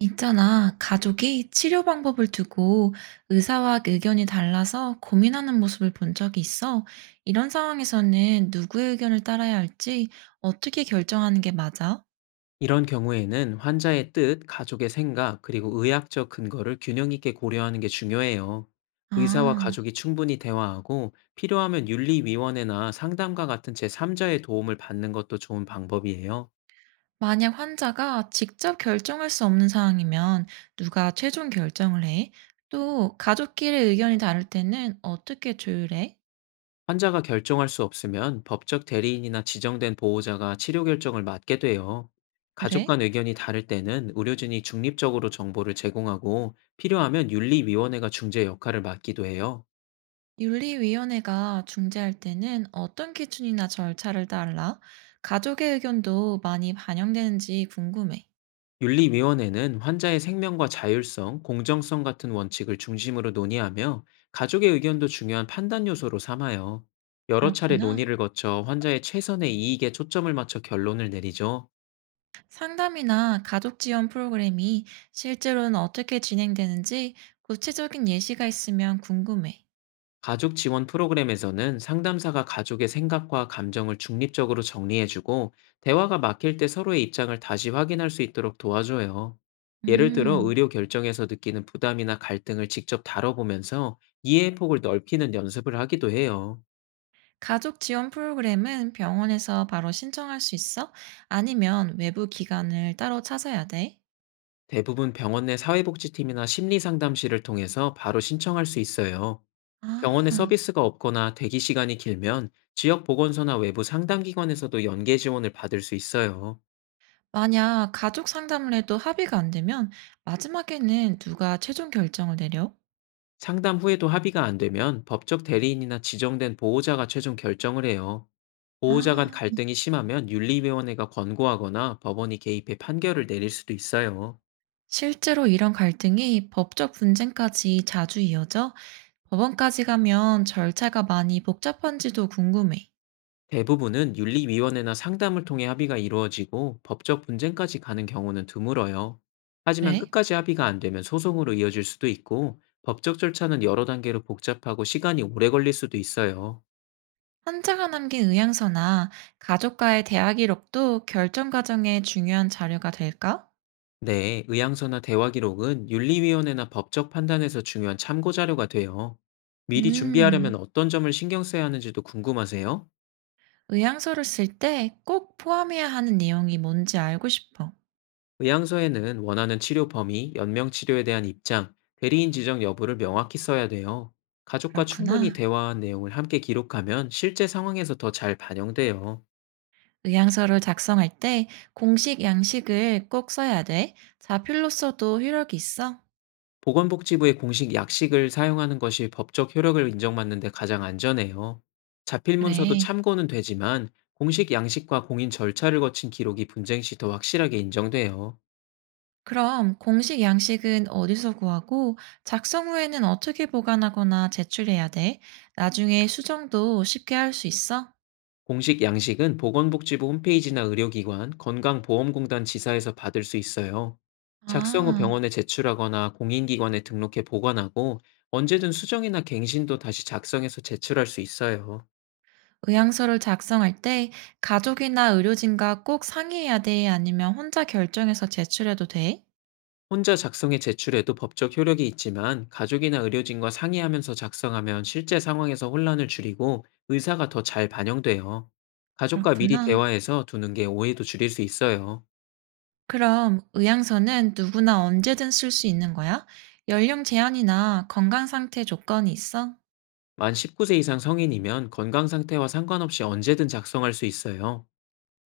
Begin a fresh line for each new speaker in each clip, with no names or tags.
있잖아, 가족이 치료 방법을 두고 의사와 의견이 달라서 고민하는 모습을 본 적이 있어. 이런 상황에서는 누구의 의견을 따라야 할지 어떻게 결정하는 게 맞아?
이런 경우에는 환자의 뜻, 가족의 생각, 그리고 의학적 근거를 균형 있게 고려하는 게 중요해요. 의사와
아,
가족이 충분히 대화하고 필요하면 윤리위원회나 상담가 같은 제3자의 도움을 받는 것도 좋은 방법이에요.
만약 환자가 직접 결정할 수 없는 상황이면 누가 최종 결정을 해? 또 가족끼리 의견이 다를 때는 어떻게 조율해?
환자가 결정할 수 없으면 법적 대리인이나 지정된 보호자가 치료 결정을 맡게 돼요. 가족
그래?
간 의견이 다를 때는 의료진이 중립적으로 정보를 제공하고 필요하면 윤리위원회가 중재 역할을 맡기도 해요.
윤리위원회가 중재할 때는 어떤 기준이나 절차를 따라 가족의 의견도 많이 반영되는지 궁금해.
윤리위원회는 환자의 생명과 자율성, 공정성 같은 원칙을 중심으로 논의하며, 가족의 의견도 중요한 판단 요소로 삼아요. 여러 차례
그렇구나.
논의를 거쳐 환자의 최선의 이익에 초점을 맞춰 결론을 내리죠.
상담이나 가족 지원 프로그램이 실제로는 어떻게 진행되는지 구체적인 예시가 있으면 궁금해.
가족 지원 프로그램에서는 상담사가 가족의 생각과 감정을 중립적으로 정리해주고, 대화가 막힐 때 서로의 입장을 다시 확인할 수 있도록 도와줘요. 예를 들어
음,
의료 결정에서 느끼는 부담이나 갈등을 직접 다뤄보면서 이해의 폭을 넓히는 연습을 하기도 해요.
가족 지원 프로그램은 병원에서 바로 신청할 수 있어? 아니면 외부 기관을 따로 찾아야 돼?
대부분 병원 내 사회복지팀이나 심리상담실을 통해서 바로 신청할 수 있어요. 병원에
아.
서비스가 없거나 대기 시간이 길면 지역 보건소나 외부 상담기관에서도 연계 지원을 받을 수 있어요.
만약 가족 상담을 해도 합의가 안 되면 마지막에는 누가 최종 결정을 내려?
상담 후에도 합의가 안 되면 법적 대리인이나 지정된 보호자가 최종 결정을 해요. 보호자 간
아,
갈등이 심하면 윤리위원회가 권고하거나 법원이 개입해 판결을 내릴 수도 있어요.
실제로 이런 갈등이 법적 분쟁까지 자주 이어져 법원까지 가면 절차가 많이 복잡한지도 궁금해.
대부분은 윤리위원회나 상담을 통해 합의가 이루어지고, 법적 분쟁까지 가는 경우는 드물어요. 하지만
그래?
끝까지 합의가 안 되면 소송으로 이어질 수도 있고, 법적 절차는 여러 단계로 복잡하고 시간이 오래 걸릴 수도 있어요.
환자가 남긴 의향서나 가족과의 대화 기록도 결정 과정에 중요한 자료가 될까?
네, 의향서나 대화 기록은 윤리위원회나 법적 판단에서 중요한 참고 자료가 돼요. 미리 준비하려면
음,
어떤 점을 신경 써야 하는지도 궁금하세요?
의향서를 쓸 때 꼭 포함해야 하는 내용이 뭔지 알고 싶어.
의향서에는 원하는 치료 범위, 연명 치료에 대한 입장, 대리인 지정 여부를 명확히 써야 돼요. 가족과 충분히
그렇구나.
대화한 내용을 함께 기록하면 실제 상황에서 더 잘 반영돼요.
의향서를 작성할 때 공식 양식을 꼭 써야 돼. 자필로 써도 효력이 있어?
보건복지부의 공식 약식을 사용하는 것이 법적 효력을 인정받는 데 가장 안전해요. 자필 문서도
그래.
참고는 되지만, 공식 양식과 공인 절차를 거친 기록이 분쟁 시 더 확실하게 인정돼요.
그럼 공식 양식은 어디서 구하고 작성 후에는 어떻게 보관하거나 제출해야 돼? 나중에 수정도 쉽게 할 수 있어?
공식 양식은 보건복지부 홈페이지나 의료기관, 건강보험공단 지사에서 받을 수 있어요. 작성 후
아,
병원에 제출하거나 공인기관에 등록해 보관하고, 언제든 수정이나 갱신도 다시 작성해서 제출할 수 있어요.
의향서를 작성할 때 가족이나 의료진과 꼭 상의해야 돼? 아니면 혼자 결정해서 제출해도 돼?
혼자 작성해 제출해도 법적 효력이 있지만, 가족이나 의료진과 상의하면서 작성하면 실제 상황에서 혼란을 줄이고 의사가 더 잘 반영돼요. 가족과 미리
그렇구나.
대화해서 두는 게 오해도 줄일 수 있어요.
그럼 의향서는 누구나 언제든 쓸 수 있는 거야? 연령 제한이나 건강 상태 조건이 있어?
만 19세 이상 성인이면 건강 상태와 상관없이 언제든 작성할 수 있어요.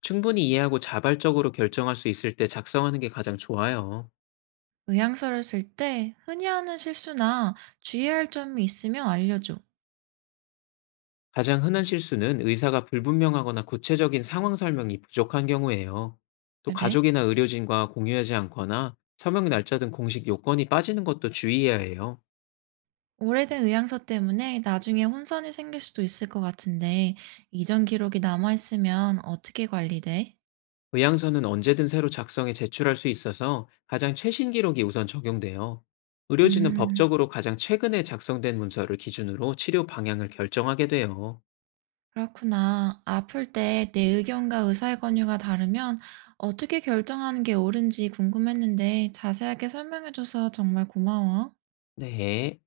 충분히 이해하고 자발적으로 결정할 수 있을 때 작성하는 게 가장 좋아요.
의향서를 쓸 때 흔히 하는 실수나 주의해야 할 점이 있으면 알려줘.
가장 흔한 실수는 의사가 불분명하거나 구체적인 상황 설명이 부족한 경우예요. 또
그래?
가족이나 의료진과 공유하지 않거나 서명 날짜 등 공식 요건이 빠지는 것도 주의해야 해요.
오래된 의향서 때문에 나중에 혼선이 생길 수도 있을 것 같은데, 이전 기록이 남아있으면 어떻게 관리돼?
의향서는 언제든 새로 작성해 제출할 수 있어서 가장 최신 기록이 우선 적용돼요. 의료진은
음.
법적으로 가장 최근에 작성된 문서를 기준으로 치료 방향을 결정하게 돼요.
그렇구나. 아플 때 내 의견과 의사의 권유가 다르면 어떻게 결정하는 게 옳은지 궁금했는데 자세하게 설명해줘서 정말 고마워.
네.